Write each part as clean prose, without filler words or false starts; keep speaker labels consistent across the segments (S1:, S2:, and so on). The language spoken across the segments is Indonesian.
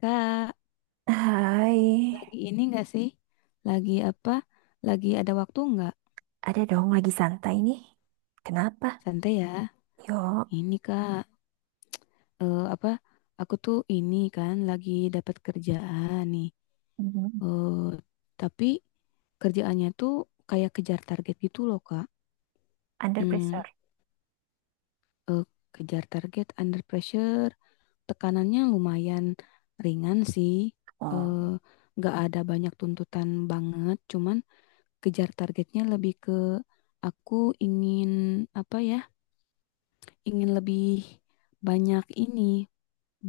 S1: Kak,
S2: Hai,
S1: lagi ini enggak sih? Lagi apa? Lagi ada waktu enggak?
S2: ada dong, lagi santai nih. Kenapa?
S1: Santai ya.
S2: Yuk.
S1: Ini Kak, apa? Aku tuh ini kan lagi dapat kerjaan nih.
S2: Mhm.
S1: Eh, tapi kerjaannya tuh kayak kejar target gitu loh, Kak.
S2: Under
S1: Hmm,
S2: pressure.
S1: eh, Kejar target under pressure, tekanannya lumayan ringan sih.
S2: Oh,
S1: Eh, nggak ada banyak tuntutan banget, cuman kejar targetnya lebih ke aku ingin apa ya, ingin lebih banyak ini,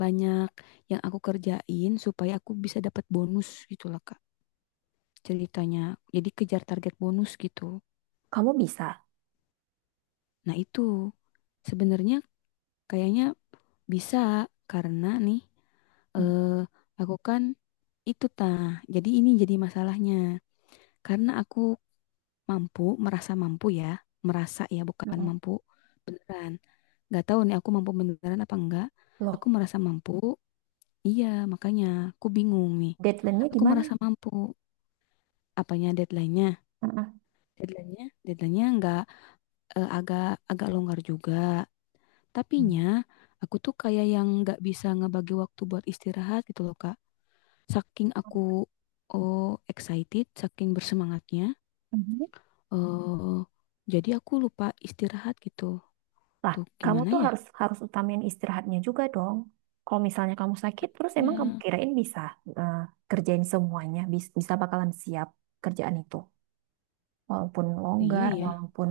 S1: banyak yang aku kerjain supaya aku bisa dapat bonus gitu lah, Kak, ceritanya. Jadi kejar target bonus gitu.
S2: kamu bisa.
S1: Nah, itu sebenarnya kayaknya bisa karena nih,
S2: Hmm.
S1: eh aku kan itu tah. Jadi ini jadi masalahnya. Karena aku mampu, merasa mampu ya, merasa ya bukan
S2: Mm-mm.
S1: mampu beneran. Nggak tahu nih aku mampu beneran apa enggak, aku
S2: Loh,
S1: merasa mampu, iya, makanya aku bingung nih,
S2: deadline-nya di
S1: aku
S2: mana?
S1: merasa mampu. Apanya
S2: Mm-mm.
S1: Deadline-nya nggak, agak agak longgar juga
S2: Mhm.
S1: tapinya. Aku tuh kayak yang nggak bisa ngebagi waktu buat istirahat gitu loh, Kak, saking aku, oh, excited, saking bersemangatnya,
S2: Mhm.
S1: eh jadi aku lupa istirahat gitu.
S2: Lah,
S1: Tuh
S2: kamu
S1: gimana
S2: tuh
S1: ya?
S2: harus harus utamain istirahatnya juga dong. Kalau misalnya kamu sakit, terus emang kamu
S1: Iya,
S2: kirain bisa eh, kerjain semuanya, bisa bakalan siap kerjaan itu. Walaupun
S1: iya
S2: longgar,
S1: ya.
S2: walaupun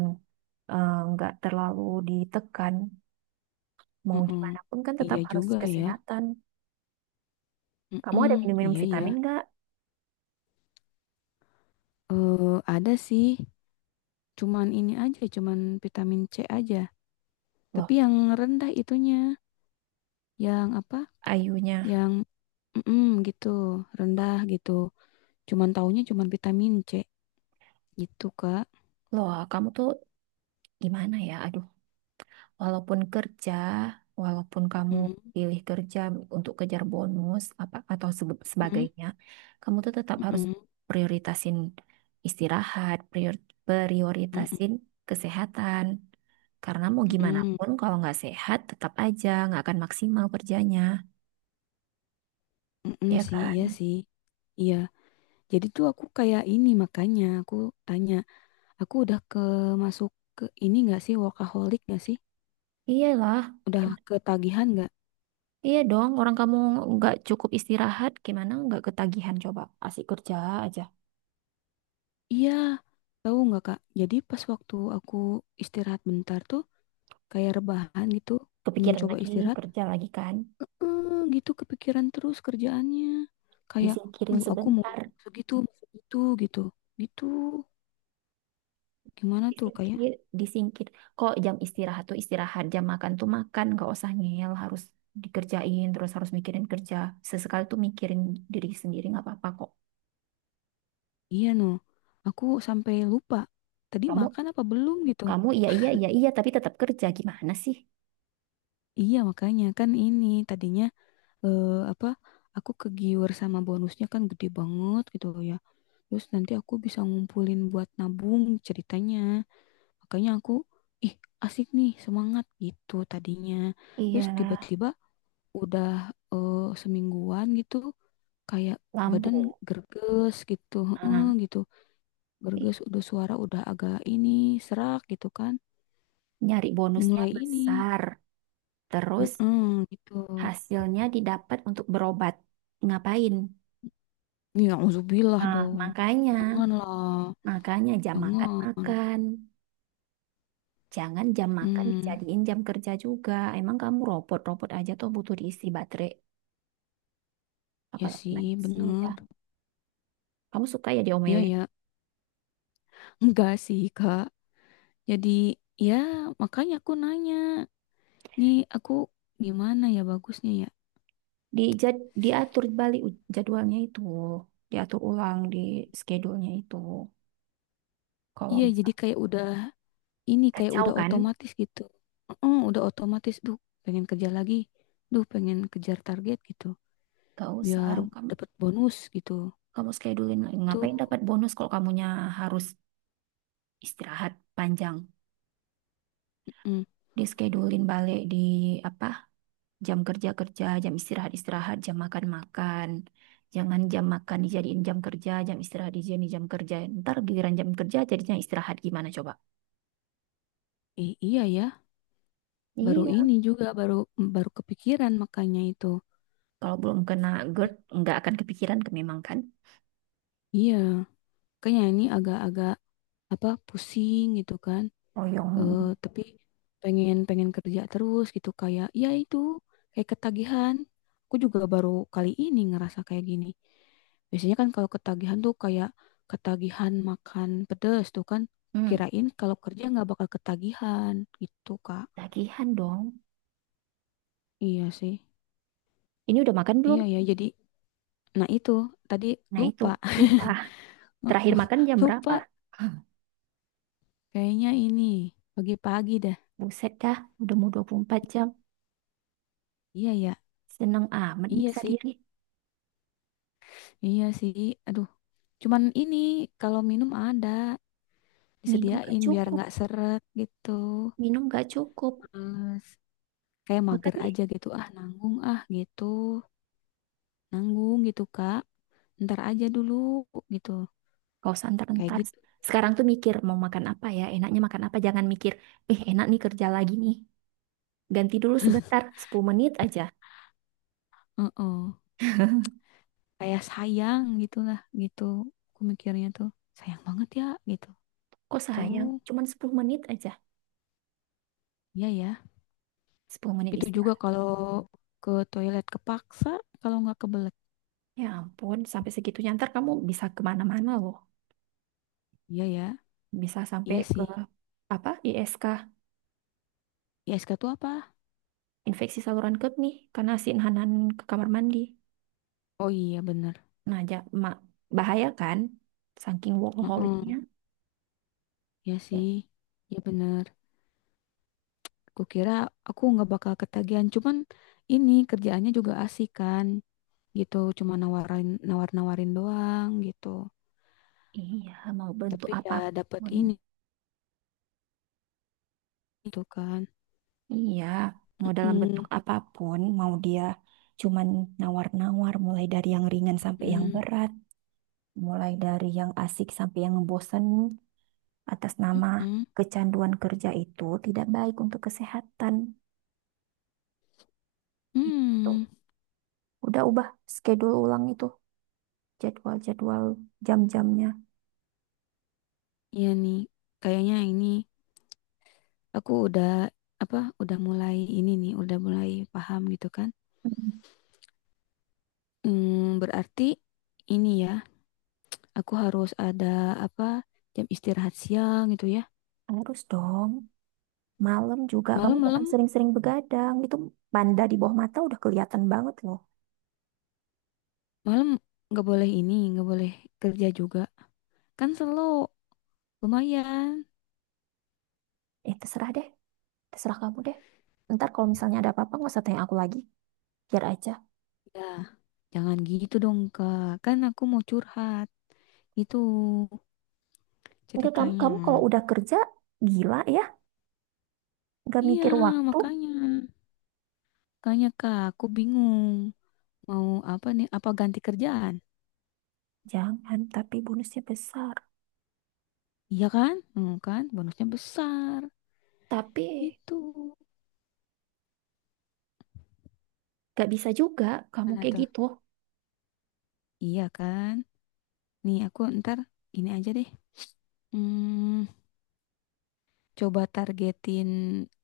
S2: nggak terlalu ditekan, mau
S1: Mm-mm.
S2: gimana pun kan tetap
S1: Iya
S2: harus
S1: juga ya.
S2: kesehatan. Kamu ada
S1: Mm-mm,
S2: minum-minum
S1: iya iya.
S2: vitamin nggak?
S1: Hmm. Ada sih. Cuman ini aja, cuman vitamin C aja. Tapi
S2: Loh,
S1: yang rendah itunya, yang apa?
S2: ayunya.
S1: Yang mm-mm, gitu, rendah gitu. Cuman taunya cuman vitamin C gitu, Kak.
S2: Loh, kamu tuh gimana ya? Aduh, walaupun kerja, walaupun kamu
S1: Mm-mm,
S2: pilih kerja untuk kejar bonus apa atau
S1: mm-mm,
S2: sebagainya, kamu tuh tetap harus
S1: mm-mm,
S2: prioritasin istirahat,
S1: mm-mm,
S2: prioritasin kesehatan. Karena mau gimana
S1: mm-mm,
S2: pun kalau nggak sehat, tetap aja nggak akan maksimal kerjanya,
S1: mm-mm
S2: ya
S1: sih, iya
S2: kan?
S1: sih. Iya. Jadi tuh aku kayak ini, makanya aku tanya, aku udah masuk ke ini gak sih, workaholic gak sih?
S2: Iyalah.
S1: Udah ketagihan gak?
S2: Iya dong, orang kamu nggak cukup istirahat, gimana nggak ketagihan coba? Asik kerja aja.
S1: Iya, tahu nggak Kak? Jadi pas waktu aku istirahat bentar tuh, kayak rebahan gitu,
S2: Kepikiran
S1: mencoba
S2: lagi,
S1: istirahat,
S2: kerja lagi kan?
S1: gitu kepikiran terus kerjaannya. Kayak,
S2: Disingkirin
S1: duh aku
S2: sebentar.
S1: mau segitu gitu. Gitu, gimana tuh kayak,
S2: Disingkir, disingkir. Kok jam istirahat tuh istirahat, jam makan tuh makan, nggak usah ngeyel, harus dikerjain, terus harus mikirin kerja. Sesekali tuh mikirin diri sendiri nggak apa-apa kok.
S1: iya no, aku sampai lupa. Tadi
S2: Kamu,
S1: makan apa belum gitu?
S2: kamu, iya iya iya iya, tapi tetap kerja gimana sih?
S1: Iya makanya kan ini tadinya, apa, aku kegiur sama bonusnya kan gede banget gitu ya. Terus nanti aku bisa ngumpulin buat nabung ceritanya. Makanya aku, ih asik nih, semangat gitu tadinya.
S2: Iya,
S1: Terus tiba-tiba udah, semingguan gitu, kayak
S2: lampu.
S1: badan gerges gitu, heeh
S2: Ah,
S1: gitu.
S2: i-
S1: Gerges, udah suara udah agak ini serak gitu kan.
S2: nyari bonusnya
S1: Mulai ini,
S2: besar. Terus
S1: heeh gitu.
S2: hasilnya didapat untuk berobat. Ngapain?
S1: Ya, uzubillah
S2: Nah,
S1: dong.
S2: makanya,
S1: Janganlah,
S2: makanya jam makan
S1: jangan.
S2: makan. Jangan jam makan
S1: Hmm,
S2: dijadiin jam kerja juga. Emang kamu robot-robot aja tuh butuh diisi baterai.
S1: Ya
S2: Apalagi
S1: sih,
S2: manusia.
S1: bener.
S2: Kamu suka ya
S1: Iya
S2: diomelin.
S1: ya, enggak sih, Kak. Jadi, ya makanya aku nanya, nih aku gimana ya bagusnya ya?
S2: Dijad, diatur balik jadwalnya itu. Diatur ulang di schedule-nya itu. Kalau
S1: Iya,
S2: misal
S1: jadi kayak udah ini, kayak
S2: kacau
S1: udah
S2: kan?
S1: otomatis gitu. Heeh, udah otomatis, duh, pengen kerja lagi. Duh, pengen kejar target gitu.
S2: Gak usah.
S1: Biar
S2: Kamu,
S1: dapat bonus gitu.
S2: kamu schedulein.
S1: Itu,
S2: Ngapain dapat bonus kalau kamunya harus istirahat panjang.
S1: mm,
S2: Dischedulin balik di apa jam kerja kerja, jam istirahat istirahat, jam makan makan. Jangan jam makan dijadiin jam kerja, jam istirahat dijadiin jam kerja, ntar giliran jam kerja jadinya istirahat gimana coba.
S1: iya ya, baru
S2: Iya,
S1: ini juga baru mm, baru kepikiran makanya itu.
S2: kalau belum kena GERD nggak akan kepikiran ke memang kan.
S1: Iya, kayaknya ini agak-agak apa pusing gitu kan.
S2: Oyong.
S1: Tapi pengen pengen kerja terus gitu, kayak ya itu, kayak ketagihan. Aku juga baru kali ini ngerasa kayak gini. Biasanya kan kalau ketagihan tuh kayak ketagihan makan pedes tuh kan,
S2: Hmm,
S1: kirain kalau kerja nggak bakal ketagihan gitu Kak.
S2: tagihan dong.
S1: Iya sih.
S2: Ini udah makan belum?
S1: Iya ya, jadi nah itu, tadi
S2: Nah itu,
S1: lupa.
S2: lupa terakhir makan jam berapa.
S1: Lupa, kayaknya ini pagi-pagi dah.
S2: Buset dah, udah mau 24 jam.
S1: Iya ya.
S2: Seneng amat
S1: Iya
S2: nyiksa
S1: sih.
S2: diri.
S1: Iya sih. Aduh, cuman ini kalau minum ada
S2: Minum gak
S1: disediain biar
S2: cukup,
S1: nggak seret gitu.
S2: minum gak cukup.
S1: Hmm. Terus kayak
S2: Makan
S1: mager
S2: ya.
S1: aja gitu, ah nanggung ah gitu, nanggung gitu Kak, ntar aja dulu gitu,
S2: Gak usah
S1: kayak
S2: entar-entar.
S1: gitu.
S2: Sekarang tuh mikir mau makan apa ya, enaknya makan apa. Jangan mikir, eh enak nih kerja lagi nih. Ganti dulu sebentar, 10 menit aja.
S1: Heeh. Kayak sayang gitulah gitu, aku mikirnya tuh sayang banget ya gitu
S2: Kok
S1: tuh.
S2: sayang, cuman 10 menit aja.
S1: Iya ya,
S2: Sepuluh menit
S1: itu juga
S2: istirahat.
S1: kalau ke toilet, kepaksa kalau nggak kebelet.
S2: Ya ampun, sampai segitunya ntar kamu bisa kemana-mana loh.
S1: Iya ya.
S2: Bisa sampai
S1: Iya
S2: ke
S1: sih.
S2: apa ISK,
S1: ISK tuh apa?
S2: infeksi saluran kemih, karena si Hanan ke kamar mandi.
S1: Oh, iya bener.
S2: Nah, ja, ma- bahaya kan, saking
S1: Heeh.
S2: workaholicnya.
S1: Iya
S2: Ya,
S1: sih. Iya bener. Kukira aku nggak bakal ketagihan, cuman ini kerjaannya juga asik kan, gitu. Cuma nawar-nawarin doang gitu.
S2: iya, mau bentuk
S1: Tapi ya dapat
S2: apapun.
S1: ini gitu kan.
S2: Iya, mau dalam bentuk
S1: Mm-mm,
S2: apapun, mau dia cuman nawar-nawar, mulai dari yang ringan sampai yang
S1: mm-mm,
S2: berat, mulai dari yang asik sampai yang ngebosenin, atas nama
S1: mm-mm,
S2: kecanduan kerja itu tidak baik untuk kesehatan. Itu
S1: mm.
S2: udah ubah schedule ulang itu, jadwal-jadwal jam-jamnya.
S1: Iya nih, kayaknya ini aku udah apa? Udah mulai ini nih, udah mulai paham gitu kan.
S2: Mm.
S1: Berarti ini ya, aku harus ada apa? Jam istirahat siang gitu ya.
S2: Harus dong, malam juga kamu jangan
S1: Malam-malam
S2: sering-sering begadang, itu banda di bawah mata udah kelihatan banget loh.
S1: Malam nggak boleh ini, nggak boleh kerja juga. Kan slow, lumayan.
S2: Eh, terserah deh. Terserah kamu deh. Ntar kalau misalnya ada apa-apa nggak usah tanya aku lagi. Biar aja.
S1: Ya, jangan gitu dong, Kak. Kan aku mau curhat. Itu
S2: Enggak, kamu
S1: ceritanya.
S2: kamu kalau udah kerja gila ya. Nggak
S1: Iya,
S2: mikir waktu.
S1: makanya. Makanya, Kak, aku bingung. Mau apa nih? Apa ganti kerjaan?
S2: Jangan, tapi bonusnya besar.
S1: Iya kan? Kan? Bonusnya besar.
S2: Tapi
S1: Itu.
S2: nggak bisa juga kamu
S1: Mana
S2: kayak
S1: tuh?
S2: gitu.
S1: Iya kan? Nih, aku ntar ini aja deh. Hmm, Coba targetin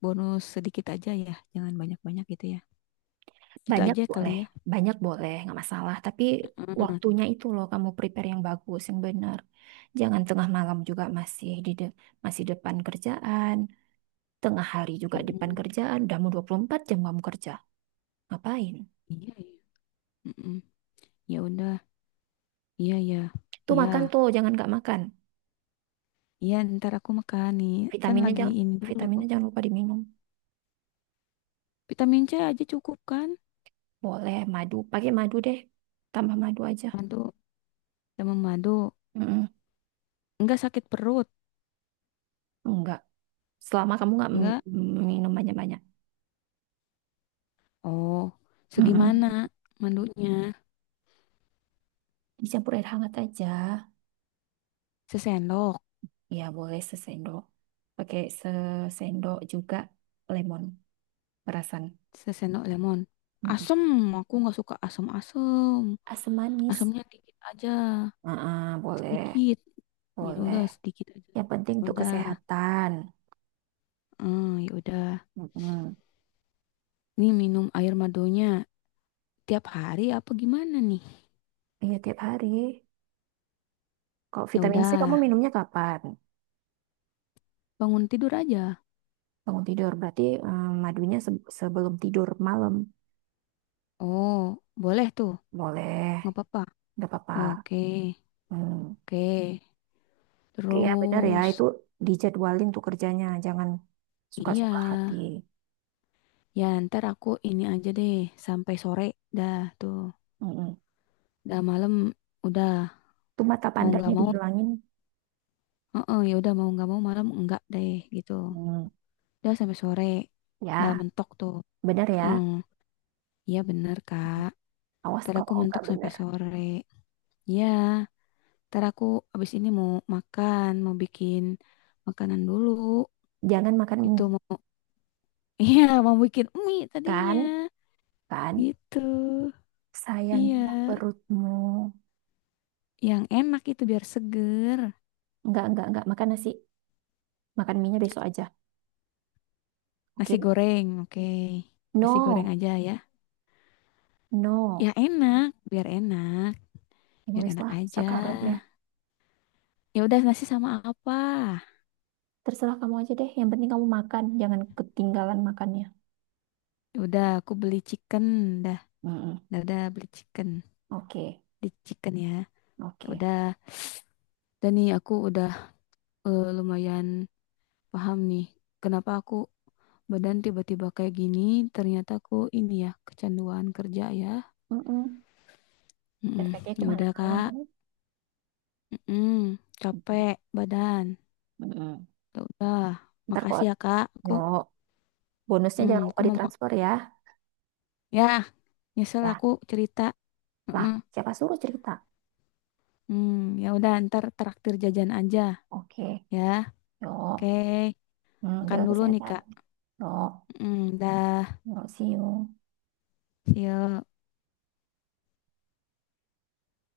S1: bonus sedikit aja ya. Jangan banyak-banyak gitu ya. Gitu
S2: Banyak
S1: aja kali
S2: boleh,
S1: ya.
S2: banyak boleh nggak masalah. Tapi
S1: Heeh.
S2: waktunya itu loh kamu prepare yang bagus, yang benar. Jangan tengah malam juga masih depan kerjaan. Tengah hari juga depan
S1: Mm-mm.
S2: kerjaan. Udah mau 24 jam kamu kerja. Ngapain?
S1: Iya, iya. Mm-mm. Ya udah. Iya, ya.
S2: Tuh
S1: Iya.
S2: makan tuh, jangan nggak makan.
S1: Iya, ntar aku makan nih. Kan
S2: Vitaminnya
S1: lagi
S2: jangan
S1: ini dulu.
S2: vitaminnya jangan lupa diminum.
S1: Vitamin C aja cukup kan?
S2: Boleh madu, pakai madu deh. Tambah madu aja.
S1: Madu, sama madu.
S2: Mm-mm.
S1: Enggak sakit perut.
S2: Enggak. Selama kamu nggak
S1: Enggak.
S2: minum banyak-banyak.
S1: Oh, segimana
S2: Mm-mm.
S1: mandunya?
S2: Dicampur air hangat aja.
S1: Sesendok.
S2: Ya boleh sesendok. Pakai sesendok juga lemon perasan.
S1: Sesendok lemon.
S2: Mm-mm.
S1: Asem, aku nggak suka asem-asem.
S2: Asam manis.
S1: Asemnya dikit aja,
S2: Ah, boleh,
S1: sedikit. Ya
S2: boleh.
S1: udah sedikit aja.
S2: Yang penting
S1: Ya
S2: untuk
S1: Udah,
S2: kesehatan.
S1: ya udah.
S2: Mm-mm.
S1: Nih minum air madunya tiap hari apa gimana nih?
S2: Iya tiap hari. Kalau
S1: Ya
S2: vitamin C kamu
S1: udah,
S2: minumnya kapan?
S1: bangun tidur aja.
S2: Bangun tidur berarti madunya sebelum tidur malam.
S1: Oh, boleh tuh,
S2: Boleh,
S1: nggak apa-apa.
S2: nggak apa-apa.
S1: Oke,
S2: Hmm.
S1: oke.
S2: Oke ya benar ya, itu
S1: Terus,
S2: dijadwalin tuh kerjanya, jangan
S1: iya.
S2: suka-suka hati.
S1: Ya ntar aku ini aja deh, sampai sore. Dah tuh,
S2: Mm-mm.
S1: dah malam. Udah,
S2: Tuh mata
S1: mau nggak
S2: pandanya
S1: mau.
S2: dihilangin.
S1: Heeh, ya udah mau nggak mau malam enggak deh gitu.
S2: Hmm.
S1: Dah sampai sore, dah
S2: Ya,
S1: mentok tuh.
S2: benar
S1: Heeh,
S2: ya.
S1: iya bener Kak.
S2: Awas
S1: Ntar aku
S2: kalau nggak
S1: mentok sampai
S2: benar.
S1: sore. Ya. Ntar aku abis ini mau makan, mau bikin makanan dulu.
S2: Jangan makan mie,
S1: Itu mau, iya mau bikin mie tadinya.
S2: kan? Kan?
S1: Gitu. Iya,
S2: Sayanglah perutmu.
S1: yang enak itu biar seger.
S2: Nggak, nggak. Makan nasi. Makan mie-nya besok aja.
S1: Nasi
S2: Oke?
S1: goreng, oke. Nasi goreng
S2: No,
S1: aja ya. Ya
S2: no.
S1: enak, biar enak, biar
S2: Egois
S1: enak
S2: lah
S1: aja.
S2: sekarang.
S1: Ya udah nasi sama apa?
S2: Terserah kamu aja deh. Yang penting kamu makan, jangan ketinggalan makannya.
S1: Ya udah aku beli chicken dah.
S2: Mm-mm.
S1: Dah beli chicken.
S2: Oke,
S1: Di chicken ya. Ya
S2: oke.
S1: udah. Dan nih aku udah, lumayan paham nih kenapa aku badan tiba-tiba kayak gini, ternyata aku ini ya kecanduan kerja ya.
S2: Mm-mm.
S1: Mm-mm.
S2: Efeknya
S1: Ya udah
S2: kemana-mana
S1: Kak.
S2: kan?
S1: Mm-mm. Capek badan.
S2: Mm-mm.
S1: Ya udah.
S2: Ntar
S1: Makasih
S2: kok,
S1: ya Kak, aku
S2: yo, bonusnya jangan
S1: mm,
S2: lupa
S1: aku mau mak-
S2: ditransfer ya.
S1: ya nyesel
S2: Ya,
S1: aku cerita.
S2: lah,
S1: Mm-mm.
S2: siapa suruh cerita?
S1: Hmm, Ya udah ntar traktir jajan aja
S2: Oke,
S1: ya. Oke.
S2: yo. Hmm,
S1: Makan
S2: jaga
S1: dulu nih
S2: kesehatan.
S1: Kak.
S2: Yo,
S1: Dah
S2: yo, see you.
S1: see you.